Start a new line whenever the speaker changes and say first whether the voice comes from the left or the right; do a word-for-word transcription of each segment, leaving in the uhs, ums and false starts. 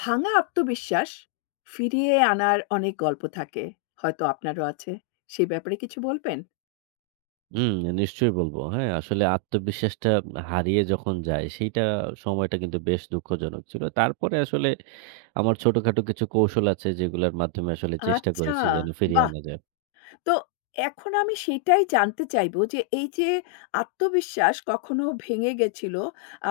left: ভাঙা আত্মবিশ্বাস ফিরিয়ে আনার অনেক গল্প থাকে। হয়তো আপনারও আছে। সেই ব্যাপারে কিছু বলবেন?
right: হুম, নিশ্চয়ই বলবো। হ্যাঁ, আসলে আত্মবিশ্বাসটা হারিয়ে যখন যায় সেইটা সময়টা কিন্তু বেশ দুঃখজনক ছিল। তারপরে আসলে আমার ছোটখাটো কিছু কৌশল আছে যেগুলার মাধ্যমে আসলে চেষ্টা
left: আচ্ছা,
right: করেছি যেন ফিরিয়ে
left: বাহ!
right: আনা যায়।
left: তো এখন আমি সেটাই জানতে চাইবো যে এই যে আত্মবিশ্বাস কখনো ভেঙে গেছিল,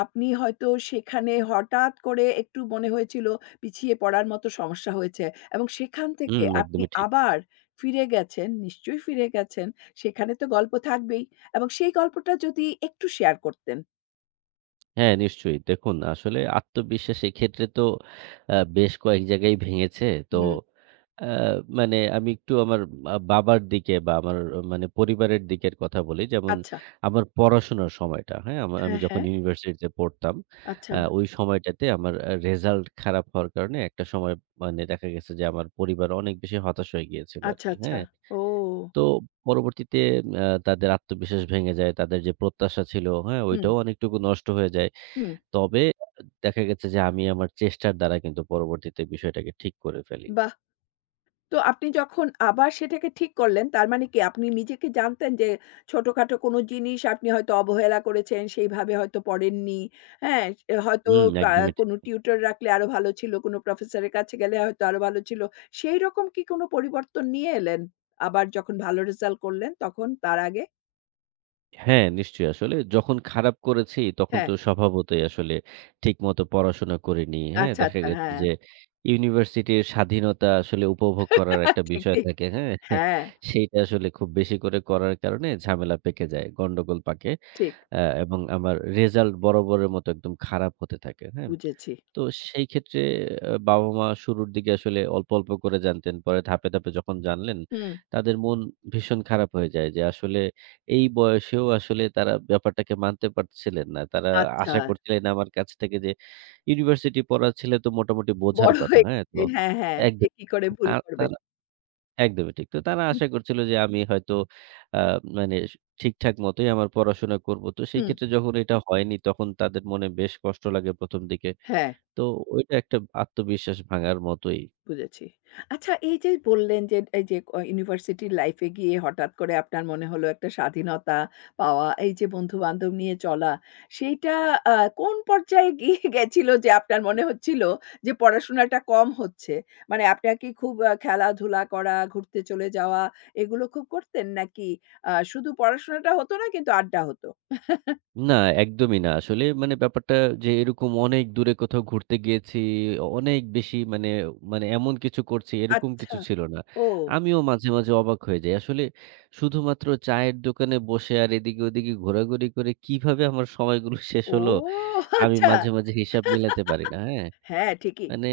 left: আপনি হয়তো সেখানে হঠাৎ করে একটু মনে হয়েছিল পিছিয়ে পড়ার মতো সমস্যা হয়েছে এবং সেখান থেকে
right: হুম,
left: আপনি
right: একদমই ঠিক।
left: আবার ফিরে গেছেন, নিশ্চয়ই ফিরে গেছেন। সেখানে তো গল্প থাকবেই এবং সেই গল্পটা যদি একটু শেয়ার করতেন।
right: হ্যাঁ, নিশ্চয়ই। দেখুন আসলে আত্মবিশ্বাস এক্ষেত্রে তো আ বেশ কয়েক জায়গায় ভেঙেছে। তো
left: হুম,
right: আ মানে আমি একটু আমার আ বাবার দিকে বা আমার মানে পরিবারের দিকের কথা বলি। যেমন
left: আচ্ছা।
right: আমার পড়াশোনার সময়টা, হ্যাঁ? আমা আমি
left: হ্যাঁ,
right: যখন
left: হ্যাঁ।
right: ইউনিভার্সিটিতে পড়তাম,
left: আচ্ছা,
right: আ ওই সময়টাতে আমার আ রেজাল্ট খারাপ হওয়ার কারণে একটা সময় মানে দেখা গেছে যে আমার পরিবার অনেক বেশি হতাশ হয়ে গিয়েছিল
left: আচ্ছা,
right: আরকি,
left: আচ্ছা।
right: হ্যাঁ?
left: ও!
right: তো পরবর্তীতে আ তাদের আত্মবিশ্বাস ভেঙে যায়। তাদের যে প্রত্যাশা ছিল, হ্যাঁ?
left: হুম,
right: ওইটাও অনেকটুকু নষ্ট হয়ে যায়।
left: হুম।
right: তবে দেখা গেছে যে আমি আমার চেষ্টার দ্বারা কিন্তু পরবর্তীতে বিষয়টাকে ঠিক করে ফেলি।
left: বাহ! তো আপনি যখন আবার সেটাকে ঠিক করলেন, তার মানে কি আপনি নিজেকে জানতেন যে ছোটখাটো কোনো জিনিস আপনি হয়তো অবহেলা করেছেন, সেইভাবে হয়তো পড়েননি। হ্যাঁ? এ হয়তো
right: হুম,
left: কা
right: একদমই ঠিক।
left: কোনো টিউটর রাখলে আরো ভালো ছিল, কোনো প্রফেসরের কাছে গেলে হয়তো আরো ভালো ছিল। সেইরকম কি কোনো পরিবর্তন নিয়ে এলেন? আবার যখন ভালো রেজাল্ট করলেন তখন তার আগে?
right: হ্যাঁ, নিশ্চয়ই আসলে যখন খারাপ করেছি তখন
left: হ্যাঁ।
right: তো স্বভাবতই আসলে ঠিকমতো পড়াশোনা করিনি। হ্যাঁ,
left: আচ্ছা,
right: দেখা
left: আচ্ছা।
right: গেছে
left: হ্যাঁ।
right: যে ইউনিভার্সিটির স্বাধীনতা আসলে উপভোগ করার একটা
left: ঠিক,
right: বিষয়
left: ঠিক।
right: থাকে। হ্যাঁ?
left: হ্যাঁ,
right: সেইটা আসলে খুব বেশি করে করার কারণে ঝামেলা পেকে যায়, গন্ডগোল পাকে।
left: ঠিক।
right: আ এবং আমার রেজাল্ট বরাবরের মতো একদম খারাপ হতে থাকে। হ্যাঁ?
left: বুঝেছি।
right: তো সেই ক্ষেত্রে আ বাবা-মা শুরুর দিকে আসলে অল্প, অল্প করে জানতেন। পরে ধাপে, ধাপে যখন জানলেন,
left: হুম,
right: তাদের মন ভীষণ খারাপ হয়ে যায় যে আসলে এই বয়সেও আসলে তারা ব্যাপারটাকে মানতে পারছিলেন না। তারা
left: আচ্ছা।
right: আশা করছিলেন আমার কাছ থেকে যে ইউনিভার্সিটি পড়া ছেলে তো মোটামুটি বোঝার
left: বড়
right: কথা,
left: হয়ে
right: হ্যাঁ? তো
left: গেছে। হ্যাঁ, হ্যাঁ। সে
right: একদম
left: কি করে ভুল
right: আর
left: করবে?
right: তারা একদমই ঠিক। তো তারা
left: হু,
right: আশা করছিল যে আমি হয়তো আ মানে স ঠিকঠাক মতোই আমার পড়াশোনা করব। তো সেই
left: হুম।
right: ক্ষেত্রে যখন এটা হয়নি তখন তাদের মনে বেশ কষ্ট লাগে ১ম দিকে।
left: হ্যাঁ,
right: তো ওইটা একটা আত্মবিশ্বাস ভাঙার মতোই।
left: বুঝেছি। আচ্ছা এই যে বললেন যে এই যে ক ইউনিভার্সিটি লাইফ এ গিয়ে হঠাৎ করে আপনার মনে হলো একটা স্বাধীনতা পাওয়া, এই যে বন্ধু-বান্ধব নিয়ে চলা, সেইটা আ কোন পর্যায়ে গিয়ে গেছিল যে আপনার মনে হচ্ছিল যে পড়াশোনাটা কম হচ্ছে? মানে আপনার কি খুব আ খেলাধুলা করা, ঘুরতে চলে যাওয়া এগুলো খুব করতেন? নাকি আ শুধু পড়াশোনাটা হতো না কিন্তু আড্ডা হতো?
right: না, একদমই না। আসলে মানে ব্যাপারটা যে এরকম অনেক দূরে কোথাও ঘুরতে গিয়েছি, অনেক বেশি মানে মানে এমন কিছু করছি এরকম
left: আচ্ছা।
right: কিছু ছিল না।
left: ও।
right: আমিও মাঝে, মাঝে অবাক হয়ে যাই। আসলে শুধুমাত্র চায়ের দোকানে বসে আর এদিকে ওদিকে ঘোরাঘুরি করে কিভাবে আমার সময়গুলো শেষ
left: ও
right: হলো আমি
left: আচ্ছা।
right: মাঝে, মাঝে হিসাব মিলাতে পারি না। হ্যাঁ?
left: হ্যাঁ, ঠিকই,
right: মানে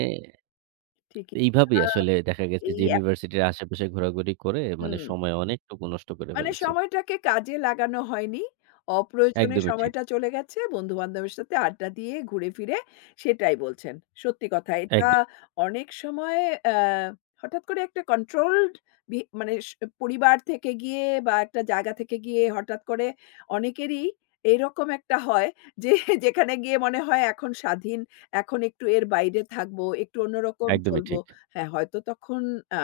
left: ঠিকই।
right: এইভাবেই
left: আ
right: আসলে দেখা গেছে
left: এই
right: যে
left: এক
right: ইউনিভার্সিটির আশেপাশে ঘোরাঘুরি করে মানে
left: হুম।
right: সময় অনেকটুকু নষ্ট করে
left: মানে
right: ফেলেছি।
left: সময়টাকে কাজে লাগানো হয়নি। অপ্রয়োজনে
right: একদমই ঠিক।
left: সময়টা চলে গেছে। বন্ধু-বান্ধবের সাথে আড্ডা দিয়ে ঘুরে ফিরে সেটাই বলছেন। সত্যি কথা।
right: এক
left: এটা অনেক সময় অ্যা হঠাৎ করে একটা কন্ট্রোলড বি মানে স পরিবার থেকে গিয়ে বা একটা জায়গা থেকে গিয়ে হঠাৎ করে অনেকেরই এরকম একটা হয় যে যেখানে গিয়ে মনে হয় এখন স্বাধীন, এখন একটু এর বাইরে থাকবো, একটু অন্যরকম
right: একদমই
left: চলবো।
right: ঠিক।
left: হ্যাঁ, হয়তো তখন আ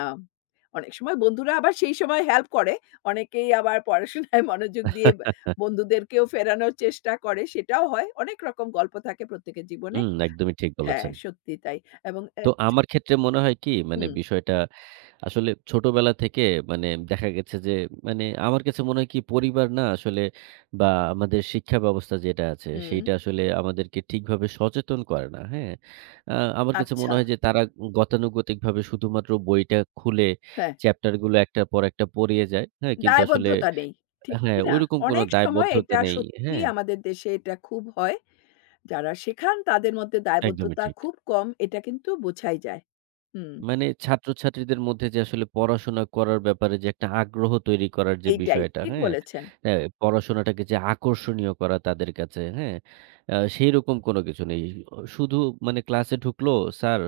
left: অনেক সময় বন্ধুরা আবার সেই সময় হেল্প করে। অনেকেই আবার পড়াশোনায় মনোযোগ দিয়ে বা বন্ধুদেরকেও ফেরানোর চেষ্টা করে, সেটাও হয়। অনেক রকম গল্প থাকে প্রত্যেকের জীবনে।
right: হুম, একদমই ঠিক
left: হ্যাঁ,
right: বলেছেন।
left: সত্যিই তাই। এবং অ্যা
right: তো আমার ক্ষেত্রে মনে হয় কি মানে
left: হুম,
right: বিষয়টা আসলে ছোটবেলা থেকে মানে দেখা গেছে যে মানে আমার কাছে মনে হয় কি পরিবার না আসলে বা আমাদের শিক্ষা ব্যবস্থা যেটা আছে
left: হুম,
right: সেইটা আসলে আমাদেরকে ঠিকভাবে সচেতন করে না। হ্যাঁ? আ আমার কাছে মনে
left: আচ্ছা।
right: হয় যে তারা গতানুগতিকভাবে শুধুমাত্র বইটা খুলে
left: হ্যাঁ,
right: চ্যাপ্টার গুলো একটার পর একটা পড়িয়ে যায়। হ্যাঁ? কিন্তু আসলে
left: দায়বদ্ধতা নেই। ঠিক
right: হ্যাঁ,
left: কি না?
right: ঐরকম কোনো
left: অনেক সময়
right: দায়বদ্ধতা
left: এটা
right: নেই। হ্যাঁ?
left: সত্যিই আমাদের দেশে এটা খুব হয়। যারা শেখান তাদের মধ্যে
right: একদমই
left: দায়বদ্ধতা
right: ঠিক।
left: খুব কম, এটা কিন্তু বোঝাই যায়। হুম,
right: মানে ছাত্রছাত্রীদের মধ্যে যে আসলে পড়াশোনা করার ব্যাপারে যে একটা আগ্রহ তৈরি করার যে
left: এইটাই।
right: বিষয়টা,
left: ঠিক
right: হ্যাঁ?
left: বলেছেন।
right: অ্যা পড়াশোনাটাকে যে আকর্ষণীয় করা তাদের কাছে, হ্যাঁ? আ সেইরকম কোনো কিছু নেই। শুধু মানে ক্লাসে ঢুকলো, স্যার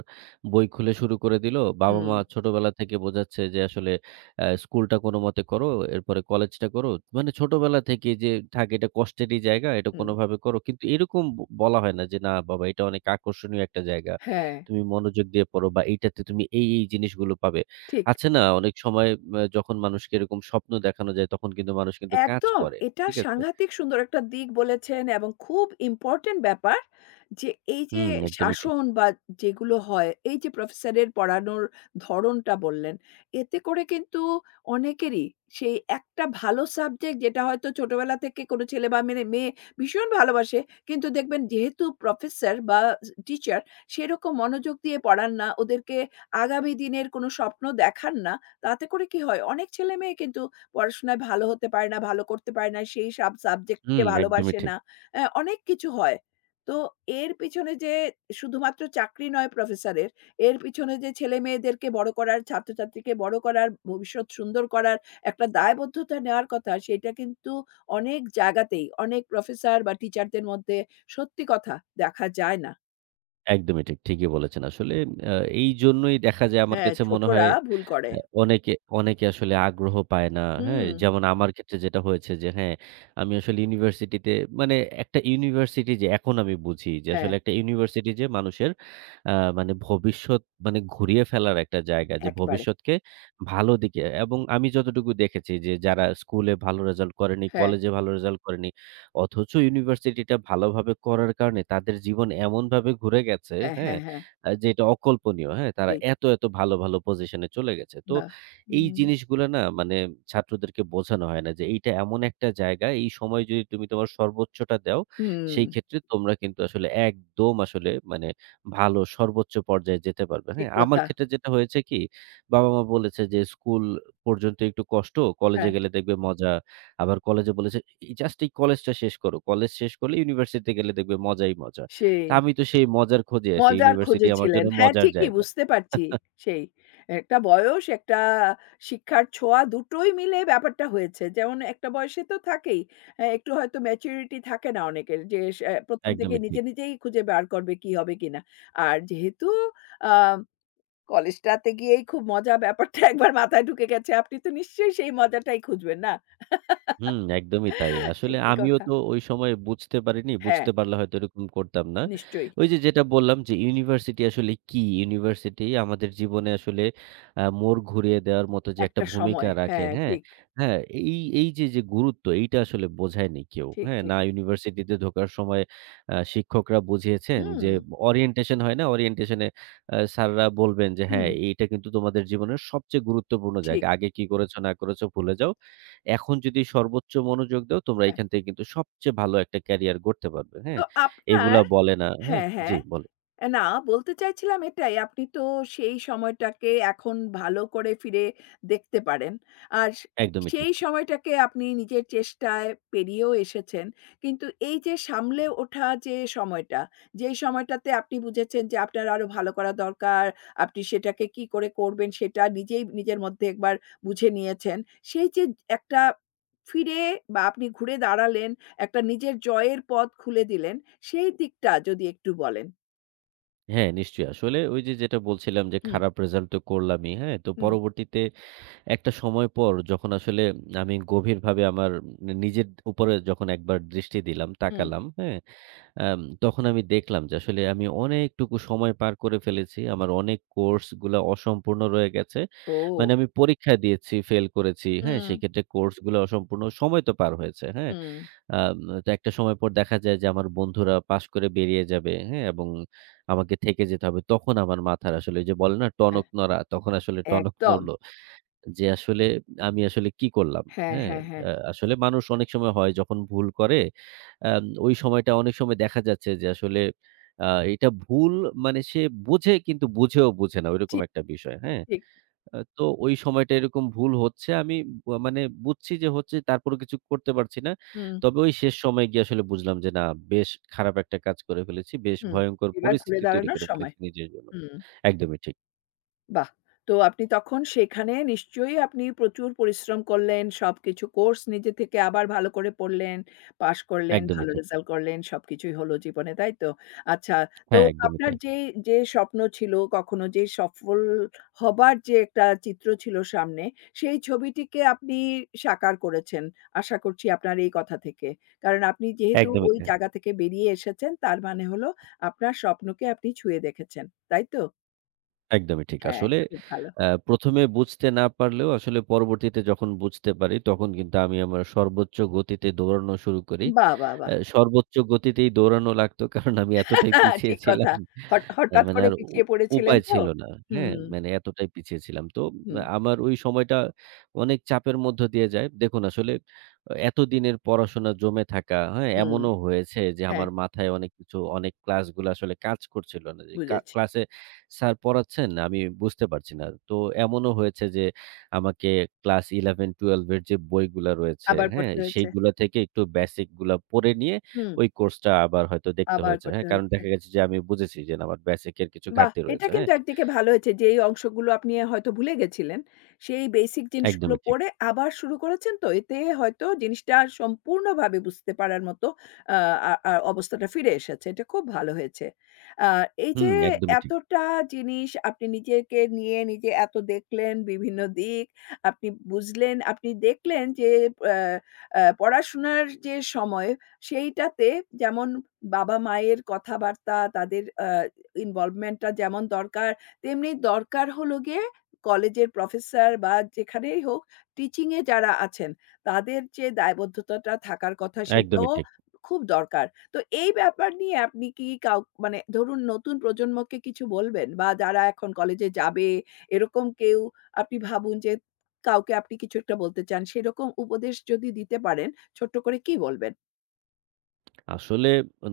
right: বই খুলে শুরু করে দিল।
left: হুম,
right: বাবা-মা ছোটবেলা থেকে বোঝাচ্ছে যে আসলে অ্যা স্কুলটা কোনোমতে করো, এরপরে কলেজটা করো। মানে ছোটবেলা থেকেই যে থাকে এটা কষ্টেরই জায়গা, এটা
left: হুম।
right: কোনোভাবে করো। কিন্তু এরকম ব বলা হয় না যে, "না বাবা এটা অনেক আকর্ষণীয় একটা জায়গা।"
left: হ্যাঁ,
right: তুমি মনোযোগ দিয়ে পড়ো বা এইটাতে তুমি এই, এই জিনিসগুলো পাবে।
left: ঠিক।
right: আছে না অনেক সময় আ যখন মানুষকে এরকম স্বপ্ন দেখানো যায় তখন কিন্তু মানুষ কিন্তু কাজ
left: একদম।
right: করে।
left: এটা
right: ঠিক আছে?
left: সাংঘাতিক সুন্দর একটা দিক বলেছেন এবং খুব ইম্পোর্টেন্ট ব্যাপার যে এই যে
right: হুম, একদমই ঠিক।
left: শাসন বা যেগুলো হয়, এই যে প্রফেসরের পড়ানোর ধরনটা বললেন, এতে করে কিন্তু অনেকেরই সেই একটা ভালো সাবজেক্ট যেটা হয়তো ছোটবেলা থেকে কোনো ছেলে বা মেনে মেয়ে ভীষণ ভালোবাসে। কিন্তু দেখবেন যেহেতু প্রফেসর বা টিচার সেরকম মনোযোগ দিয়ে পড়ান না, ওদেরকে আগামী দিনের কোনো স্বপ্ন দেখান না। তাতে করে কি হয়? অনেক ছেলেমেয়ে কিন্তু পড়াশোনায় ভালো হতে পারে না, ভালো করতে পারে না, সেই সাব সাবজেক্টকে
right: হুম, একদমই
left: ভালোবাসে
right: ঠিক।
left: না। অ্যা অনেক কিছু হয়। তো এর পিছনে যে শুধুমাত্র চাকরি নয় প্রফেসরের, এর পিছনে যে ছেলেমেয়েদেরকে বড় করার, ছাত্রছাত্রীকে বড় করার, ভবিষ্যৎ সুন্দর করার একটা দায়বদ্ধতা নেওয়ার কথা, সেটা কিন্তু অনেক জায়গাতেই অনেক প্রফেসর বা টিচারদের মধ্যে সত্যি কথা দেখা যায় না।
right: একদমই ঠিক। ঠিকই বলেছেন। আসলে আ এইজন্যই দেখা যায় আমার
left: হ্যাঁ,
right: কাছে মনে হয়
left: ছোটরা ভুল করে।
right: অ্যা অনেকে অনেকে আসলে আগ্রহ পায় না। হ্যাঁ?
left: হুম,
right: যেমন আমার ক্ষেত্রে যেটা হয়েছে যে হ্যাঁ, আমি আসলে ইউনিভার্সিটিতে মানে একটা ইউনিভার্সিটি যে এখন আমি বুঝি যে
left: হ্যাঁ,
right: আসলে একটা ইউনিভার্সিটি যে মানুষের আ মানে ভবিষ্যৎ মানে ঘুরিয়ে ফেলার একটা জায়গা। যে
left: একেবারে।
right: ভবিষ্যৎকে ভালো দিকে এবং আমি যতটুকু দেখেছি যে যারা স্কুলে ভালো রেজাল্ট করেনি,
left: হ্যাঁ,
right: কলেজে ভালো রেজাল্ট করেনি। অথচ ইউনিভার্সিটিটা ভালোভাবে করার কারণে তাদের জীবন এমনভাবে ঘুরে গেছে,
left: হ্যাঁ,
right: হ্যাঁ?
left: হ্যাঁ, হ্যাঁ।
right: আ যেটা অকল্পনীয়, হ্যাঁ? তারা
left: সেই
right: এত, এত ভালো, ভালো পজিশনে চলে গেছে। তো
left: বাহ!
right: এই
left: হুম,
right: জিনিসগুলা না মানে ছাত্রদেরকে বোঝানো হয় না যে এইটা এমন একটা জায়গা, এই সময় যদি তুমি তোমার সর্বোচ্চটা দাও,
left: হুম।
right: সেই ক্ষেত্রে তোমরা কিন্তু আসলে একদম আসলে মানে ভালো সর্বোচ্চ পর্যায়ে যেতে পারবে,
left: ঠিক
right: হ্যাঁ? আমার
left: কথা।
right: ক্ষেত্রে যেটা হয়েছে কি, বাবা-মা বলেছে যে, "স্কুল পর্যন্ত একটু কষ্ট, কলেজে
left: হ্যাঁ,
right: গেলে দেখবে মজা।" আবার কলেজে বলেছে, "জাস্ট এই কলেজটা শেষ করো। কলেজ শেষ করলে ইউনিভার্সিটিতে গেলে দেখবে মজাই মজা।" তা
left: সেই।
right: আমি তো সেই মজার খোঁজে আছি।
left: মজার
right: ইউনিভার্সিটি
left: খোঁজে
right: আমার
left: ছিলেন।
right: জন্য
left: হ্যাঁ,
right: মজার
left: ঠিকই
right: জায়গা।
left: বুঝতে পারছি। সেই। একটা বয়স, একটা শিক্ষার ছোঁয়া দুটোই মিলে ব্যাপারটা হয়েছে। যেমন একটা বয়সে তো থাকেই। অ্যা একটু হয়তো ম্যাচুরিটি থাকে না অনেকের যে সে প্রথম থেকে
right: একদমই
left: নিজে,
right: ঠিক।
left: নিজেই খুঁজে বার করবে কি হবে কিনা। আর যেহেতু আ কলেজটাতে গিয়েই খুব মজা ব্যাপারটা একবার মাথায় ঢুকে গেছে। আপনি তো নিশ্চয়ই সেই মজাটাই খুঁজবেন, না?
right: হুম, একদমই তাই। আসলে
left: ঠিকই
right: আমিও
left: কথা।
right: তো ওই সময় বুঝতে পারিনি।
left: হ্যাঁ,
right: বুঝতে পারলে হয়তো এরকম করতাম না।
left: নিশ্চয়ই।
right: ওই যে যেটা বললাম যে ইউনিভার্সিটি আসলে কি? ইউনিভার্সিটি আমাদের জীবনে আসলে আ মোড় ঘুরিয়ে দেওয়ার মতো যে একটা
left: একটা
right: ভূমিকা
left: সময়।
right: রাখে,
left: হ্যাঁ,
right: হ্যাঁ?
left: ঠিক।
right: হ্যাঁ, এই এই যে, যে গুরুত্ব এইটা আসলে বোঝায়নি কেউ,
left: ঠিক,
right: হ্যাঁ?
left: ঠিক।
right: না ইউনিভার্সিটিতে ঢোকার সময় আ শিক্ষকরা বুঝিয়েছেন
left: হুম,
right: যে ওরিয়েন্টেশন হয় না? ওরিয়েন্টেশন এ আ স্যাররা বলবেন যে, "হ্যাঁ,
left: হুম,
right: এইটা কিন্তু তোমাদের জীবনের সবচেয়ে গুরুত্বপূর্ণ জায়গা।
left: ঠিক।
right: আগে কি করেছ না করেছ ভুলে যাও। এখন যদি সর্বোচ্চ মনোযোগ দাও তোমরা
left: হ্যাঁ।
right: এখান থেকে কিন্তু সবচেয়ে ভালো একটা ক্যারিয়ার গড়তে পারবে।
left: তো
right: হ্যাঁ?
left: আপনার
right: এগুলা বলে না হ্যাঁ?
left: হ্যাঁ,
right: জি,
left: হ্যাঁ।
right: বলে।
left: অ্যা না বলতে চাইছিলাম এটাই, আপনি তো সেই সময়টাকে এখন ভালো করে ফিরে দেখতে পারেন। আর সে
right: একদমই ঠিক।
left: সেই সময়টাকে আপনি নিজের চেষ্টায় পেরিয়েও এসেছেন। কিন্তু এই যে সামলে ওঠা যে সময়টা, যেই সময়টাতে আপনি বুঝেছেন যে আপনার আরো ভালো করা দরকার, আপনি সেটাকে কি করে করবেন সেটা নিজেই নিজের মধ্যে একবার বুঝে নিয়েছেন। সেই যে একটা ফিরে বা আপনি ঘুরে দাঁড়ালেন, একটা নিজের জয়ের পথ খুলে দিলেন, সেই দিকটা যদি একটু বলেন?
right: হ্যাঁ, নিশ্চয়ই। আসলে ওই যে যেটা বলছিলাম যে
left: হুম।
right: খারাপ রেজাল্ট তো করলামই। হ্যাঁ? তো
left: হুম,
right: পরবর্তীতে একটা সময় পর যখন আসলে আমি গভীরভাবে আমার নিজের উপরে যখন একবার দৃষ্টি দিলাম,
left: হুম।
right: তাকালাম, হ্যাঁ? আম তখন আমি দেখলাম যে আসলে আমি অনেকটুকু সময় পার করে ফেলেছি। আমার অনেক কোর্সগুলা অসম্পূর্ণ রয়ে গেছে। মানে
left: ও!
right: আমি পরীক্ষা দিয়েছি, ফেল করেছি। হ্যাঁ?
left: হুম,
right: সেক্ষেত্রে কোর্সগুলো অসম্পূর্ণ। সময় তো পার হয়েছে। হ্যাঁ?
left: হুম।
right: আম তো একটা সময় পর দেখা যায় যে আমার বন্ধুরা পাস করে বেরিয়ে যাবে। হ্যাঁ? এবং আমাকে থেকে যেতে হবে। তখন আমার মাথার আসলে ওই যে বলে না
left: হ্যাঁ,
right: টনক নড়া, তখন আসলে টনক
left: একদম।
right: নড়ল। যে আসলে আমি আসলে কি করলাম?
left: হ্যাঁ,
right: হ্যাঁ?
left: হ্যাঁ, হ্যাঁ।
right: আ আসলে মানুষ অনেক সময় হয় যখন ভুল করে আম ওই সময়টা অনেক সময় দেখা যাচ্ছে যে আসলে আ এটা ভুল মানে সে বোঝে কিন্তু বুঝেও বোঝে না ওইরকম
left: ঠিক,
right: একটা বিষয়। হ্যাঁ?
left: ঠিক।
right: আ তো ওই সময়টা এরকম ভুল হচ্ছে আমি ব মানে বুঝছি যে হচ্ছে তারপরেও কিছু করতে পারছি না।
left: হুম,
right: তবে ওই শেষ সময়ে গিয়ে আসলে বুঝলাম যে না বেশ খারাপ একটা কাজ করে ফেলেছি। বেশ
left: হুম।
right: ভয়ংকর
left: এবার ঘুরে
right: পরিস্থিতি তৈরি
left: দাঁড়ানোর
right: করে
left: সময়।
right: ফেলেছি নিজের জন্য।
left: হুম।
right: একদমই ঠিক,
left: বাহ! তো আপনি তখন সেখানে নিশ্চয়ই আপনি প্রচুর পরিশ্রম করলেন। সবকিছু কোর্স নিজে থেকে আবার ভালো করে পড়লেন, পাস করলেন,
right: একদমই
left: ভালো
right: ঠিক।
left: রেজাল্ট করলেন। সবকিছুই হলো জীবনে, তাই তো? আচ্ছা, তো
right: হ্যাঁ, একদমই
left: আপনার
right: তাই।
left: যেই যে স্বপ্ন ছিল, কখনো যে সফল হবার যে একটা চিত্র ছিল সামনে, সেই ছবিটিকে আপনি সাকার করেছেন। আশা করছি আপনার এই কথা থেকে। কারণ আপনি যেহেতু
right: একদমই
left: ওই
right: তাই।
left: জায়গা থেকে বেরিয়ে এসেছেন, তার মানে হলো আপনার স্বপ্নকে আপনি ছুঁয়ে দেখেছেন। তাই তো?
right: একদমই ঠিক।
left: হ্যাঁ,
right: আসলে
left: খুব ভালো।
right: আ ১ম এ বুঝতে না পারলেও আসলে পরবর্তীতে যখন বুঝতে পারি, তখন কিন্তু আমি আমার সর্বোচ্চ গতিতে দৌড়ানো শুরু করি।
left: বাহ! বাহ!
right: অ্যা
left: বাহ!
right: সর্বোচ্চ গতিতেই দৌড়ানো লাগতো কারণ আমি এতটাই পিছিয়ে
left: ঠিক
right: ছিলাম।
left: কথা। হঠ
right: আ
left: হঠাৎ
right: মানে
left: করে
right: আর উ
left: পিছিয়ে পড়েছিলেন
right: উপায়
left: তো?
right: ছিল না। হ্যাঁ?
left: হুম,
right: মানে এতটাই পিছিয়ে ছিলাম। তো
left: হুম,
right: আমার ওই সময়টা অনেক চাপের মধ্য দিয়ে যায়। দেখুন আসলে আ এতদিনের পড়াশোনা জমে থাকা, হ্যাঁ?
left: হুম।
right: এমনও হয়েছে যে
left: হ্যাঁ,
right: আমার মাথায় অনেক কিছু অনেক ক্লাসগুলো আসলে কাজ করছিল না। যে কা
left: বুঝেছি।
right: ক্লাসে স্যার পড়াচ্ছেন, আমি বুঝতে পারছি না। তো এমনও হয়েছে যে আমাকে ক্লাস এগারো বারো এর যে বইগুলা রয়েছে,
left: আবার
right: হ্যাঁ?
left: পড়তে হয়েছে।
right: সেইগুলা থেকে একটু বেসিক গুলা পড়ে নিয়ে
left: হুম,
right: ওই কোর্সটা আবার হয়তো দেখতে
left: আবার
right: হয়েছে, হ্যাঁ?
left: করতে
right: কারণ
left: হয়েছে।
right: দেখা গেছে যে আমি বুঝেছি যে না আমার বেসিক এর কিছু
left: বাহ!
right: ঘাটতি
left: এটা
right: রয়েছে, হ্যাঁ?
left: কিন্তু একদিকে ভালো হয়েছে যে, এই অংশগুলো আপনি হয়তো ভুলে গেছিলেন। সেই বেসিক জিনিসগুলো
right: একদমই ঠিক।
left: পড়ে আবার শুরু করেছেন তো, এতে হয়তো জিনিসটা সম্পূর্ণভাবে বুঝতে পারার মতো আ আ আ অবস্থাটা ফিরে এসেছে। এটা খুব ভালো হয়েছে। আ এই
right: হুম,
left: যে
right: একদমই ঠিক,
left: এতটা জিনিস আপনি নিজেকে নিয়ে নিজে এত দেখলেন, বিভিন্ন দিক আপনি বুঝলেন, আপনি দেখলেন যে আ আ পড়াশোনার যে সময় সেইটাতে যেমন বাবা-মায়ের কথাবার্তা, তাদের আ ইনভলভমেন্ট টা যেমন দরকার, তেমনি দরকার হলো গিয়ে কলেজের প্রফেসর বা যেখানেই হোক টিচিং এ যারা আছেন, তাদের যে দায়বদ্ধতাটা থাকার কথা
right: একদমই
left: সেটাও
right: ঠিক।
left: খুব দরকার। তো এই ব্যাপার নিয়ে আপনি কি কাউ মানে ধরুন নতুন প্রজন্মকে কিছু বলবেন? বা যারা এখন কলেজে যাবে এরকম কেউ আপনি ভাবুন যে কাউকে আপনি কিছু একটা বলতে চান, সেরকম উপদেশ যদি দিতে পারেন, ছোট্ট করে কি বলবেন?
right: আসলে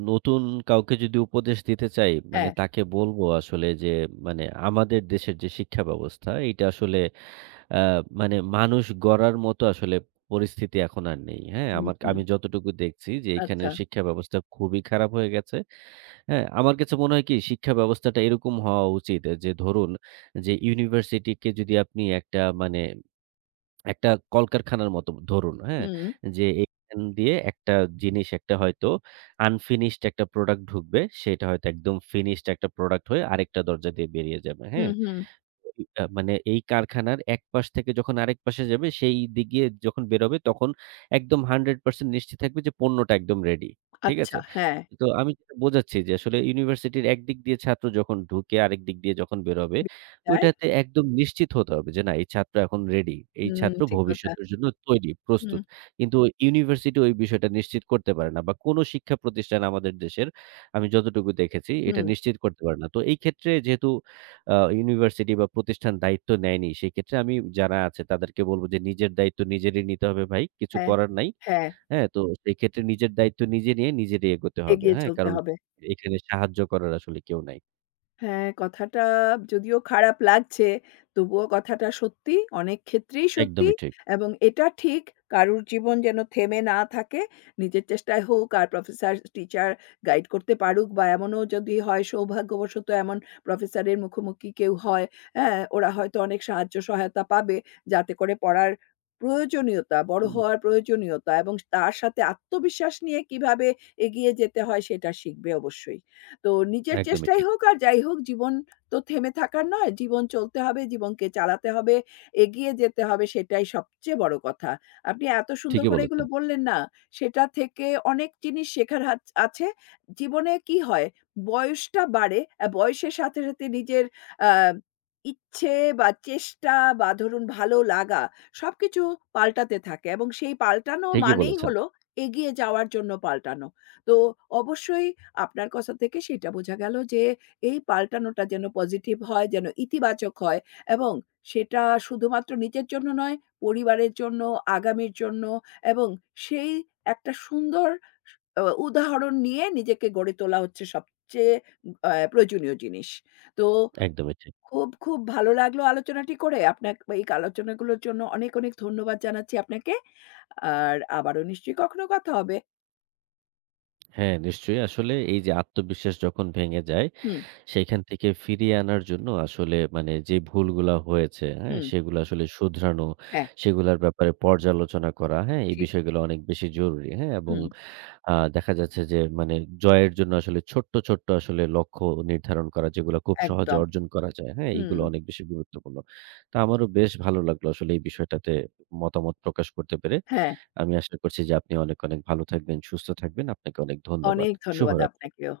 right: নতুন কাউকে যদি উপদেশ দিতে চাই, মানে
left: হ্যাঁ।
right: তাকে বলবো আসলে যে মানে আমাদের দেশের যে শিক্ষা ব্যবস্থা, এইটা আসলে আ মানে মানুষ গড়ার মতো আসলে পরিস্থিতি এখন আর নেই। হ্যাঁ?
left: হুম,
right: আমার
left: হুম।
right: আমি যতটুকু দেখছি যে
left: আচ্ছা।
right: এখানের শিক্ষা ব্যবস্থা খুবই খারাপ হয়ে গেছে। হ্যাঁ? আমার কাছে মনে হয় কি শিক্ষা ব্যবস্থাটা এরকম হওয়া উচিত যে ধরুন যে ইউনিভার্সিটিকে যদি আপনি একটা মানে একটা কলকারখানার মতো ধরুন, হ্যাঁ?
left: হুম,
right: যে এখান দিয়ে একটা জিনিস একটা হয়তো আনফিনিশড একটা প্রোডাক্ট ঢুকবে। সেটা হয়তো একদম ফিনিশড একটা প্রোডাক্ট হয়ে আরেকটা দরজা দিয়ে বেরিয়ে যাবে।
left: হুম,
right: হ্যাঁ?
left: হুম।
right: আ মানে এই কারখানার এক পাশ থেকে যখন আরেক পাশে যাবে, সেই দিকে যখন বেরোবে তখন একদম একশ পারসেন্ট নিশ্চিত থাকবে যে পণ্যটা একদম রেডি। ঠিক
left: আচ্ছা,
right: আছে?
left: হ্যাঁ।
right: তো আমি যেটা বোঝাচ্ছি যে আসলে ইউনিভার্সিটির একদিক দিয়ে ছাত্র যখন ঢুকে আরেক দিক দিয়ে যখন বেরোবে,
left: বিপদ যায়।
right: ওইটাতে একদম নিশ্চিত হতে হবে যে না এই ছাত্র এখন রেডি। এই
left: হুম,
right: ছাত্র
left: ঠিক কথা।
right: ভবিষ্যতের জন্য তৈরি, প্রস্তুত।
left: হুম,
right: কিন্তু ইউনিভার্সিটি ওই বিষয়টা নিশ্চিত করতে পারে না বা কোনো শিক্ষা প্রতিষ্ঠান আমাদের দেশের আমি যতটুকু দেখেছি এটা
left: হুম।
right: নিশ্চিত করতে পারে না। তো এই ক্ষেত্রে যেহেতু আ ইউনিভার্সিটি বা প্রতিষ্ঠান দায়িত্ব নেয়নি। সেক্ষেত্রে আমি যারা আছে তাদেরকে বলব যে নিজের দায়িত্ব নিজেরই নিতে হবে ভাই। কিছু
left: হ্যাঁ,
right: করার নাই।
left: হ্যাঁ,
right: হ্যাঁ? তো সেক্ষেত্রে নিজের দায়িত্ব নিজে নিয়ে নিজেরই এগোতে হবে।
left: এগিয়ে
right: হ্যাঁ?
left: চলতে
right: কারণ
left: হবে।
right: এখানে সাহায্য করার আসলে কেউ নাই।
left: হ্যাঁ, কথাটা যদিও খারাপ লাগছে, তবুও কথাটা সত্যি, অনেক ক্ষেত্রেই সত্যি
right: একদমই ঠিক।
left: এবং এটা ঠিক কারুর জীবন যেন থেমে না থাকে। নিজের চেষ্টায় হোক আর প্রফেসর, টিচার গাইড করতে পারুক বা এমনও যদি হয় সৌভাগ্যবশত এমন প্রফেসরের মুখোমুখি কেউ হয়, হ্যাঁ? ওরা হয়তো অনেক সাহায্য সহায়তা পাবে যাতে করে পড়ার প্রয়োজনীয়তা, বড়
right: উম
left: হওয়ার প্রয়োজনীয়তা এবং তার সাথে আত্মবিশ্বাস নিয়ে কিভাবে এগিয়ে যেতে হয় সেটা শিখবে অবশ্যই। তো নিজের
right: একদমই
left: চেষ্টাই
right: ঠিক।
left: হোক আর যাই হোক জীবন তো থেমে থাকার নয়। জীবন চলতে হবে, জীবনকে চালাতে হবে, এগিয়ে যেতে হবে সেটাই সবচেয়ে বড় কথা। আপনি এত সুন্দর
right: ঠিকই
left: করে
right: বলেছেন।
left: এগুলো বললেন না, সেটা থেকে অনেক জিনিস শেখার হাচ আছে। জীবনে কি হয়, বয়সটা বাড়ে, আ বয়সের সাথে, সাথে নিজের আ ইচ্ছে বা চেষ্টা বা ধরুন ভালো লাগা সবকিছু পাল্টাতে থাকে এবং সেই পাল্টানো
right: ঠিকই
left: মানেই
right: বলেছেন।
left: হলো এগিয়ে যাওয়ার জন্য পাল্টানো। তো অবশ্যই আপনার কথা থেকে সেটা বোঝা গেল যে এই পাল্টানোটা যেন পজিটিভ হয়, যেন ইতিবাচক হয় এবং সেটা শুধুমাত্র নিজের জন্য নয়, পরিবারের জন্য, আগামীর জন্য এবং সেই একটা সুন্দর স অ উদাহরণ নিয়ে নিজেকে গড়ে তোলা হচ্ছে সবচেয়ে অ্যা প্রয়োজনীয় জিনিস। তো
right: একদমই ঠিক।
left: খুব, খুব ভালো লাগলো আলোচনাটি করে। আপনার এই আলোচনাগুলোর জন্য অনেক, অনেক ধন্যবাদ জানাচ্ছি আপনাকে। আর আবারও নিশ্চয়ই কখনো কথা হবে।
right: হ্যাঁ, নিশ্চয়ই। আসলে এই যে আত্মবিশ্বাস যখন ভেঙে যায়
left: হুম,
right: সেইখান থেকে ফিরিয়ে আনার জন্য আসলে মানে যে ভুলগুলা হয়েছে, হ্যাঁ?
left: হুম।
right: সেগুলো আসলে শুধরানো,
left: হ্যাঁ,
right: সেগুলার ব্যাপারে পর্যালোচনা করা, হ্যাঁ? এই
left: ঠিক।
right: বিষয়গুলো অনেক বেশি জরুরি, হ্যাঁ? এবং
left: হুম,
right: আ দেখা যাচ্ছে যে মানে জয়ের জন্য আসলে ছোট্ট, ছোট্ট আসলে লক্ষ্য নির্ধারণ করা যেগুলো খুব সহজে
left: একদম।
right: অর্জন করা যায়, হ্যাঁ?
left: হুম,
right: এগুলো অনেক বেশি গুরুত্বপূর্ণ। তো আমারও বেশ ভালো লাগলো আসলে এই বিষয়টাতে মতামত প্রকাশ করতে পেরে।
left: হ্যাঁ,
right: আমি আশা করছি যে আপনি অনেক, অনেক ভালো থাকবেন, সুস্থ থাকবেন। আপনাকে অনেক ধন্যবাদ।
left: অনেক ধন্যবাদ
right: শুভরাত্রি।
left: আপনাকেও।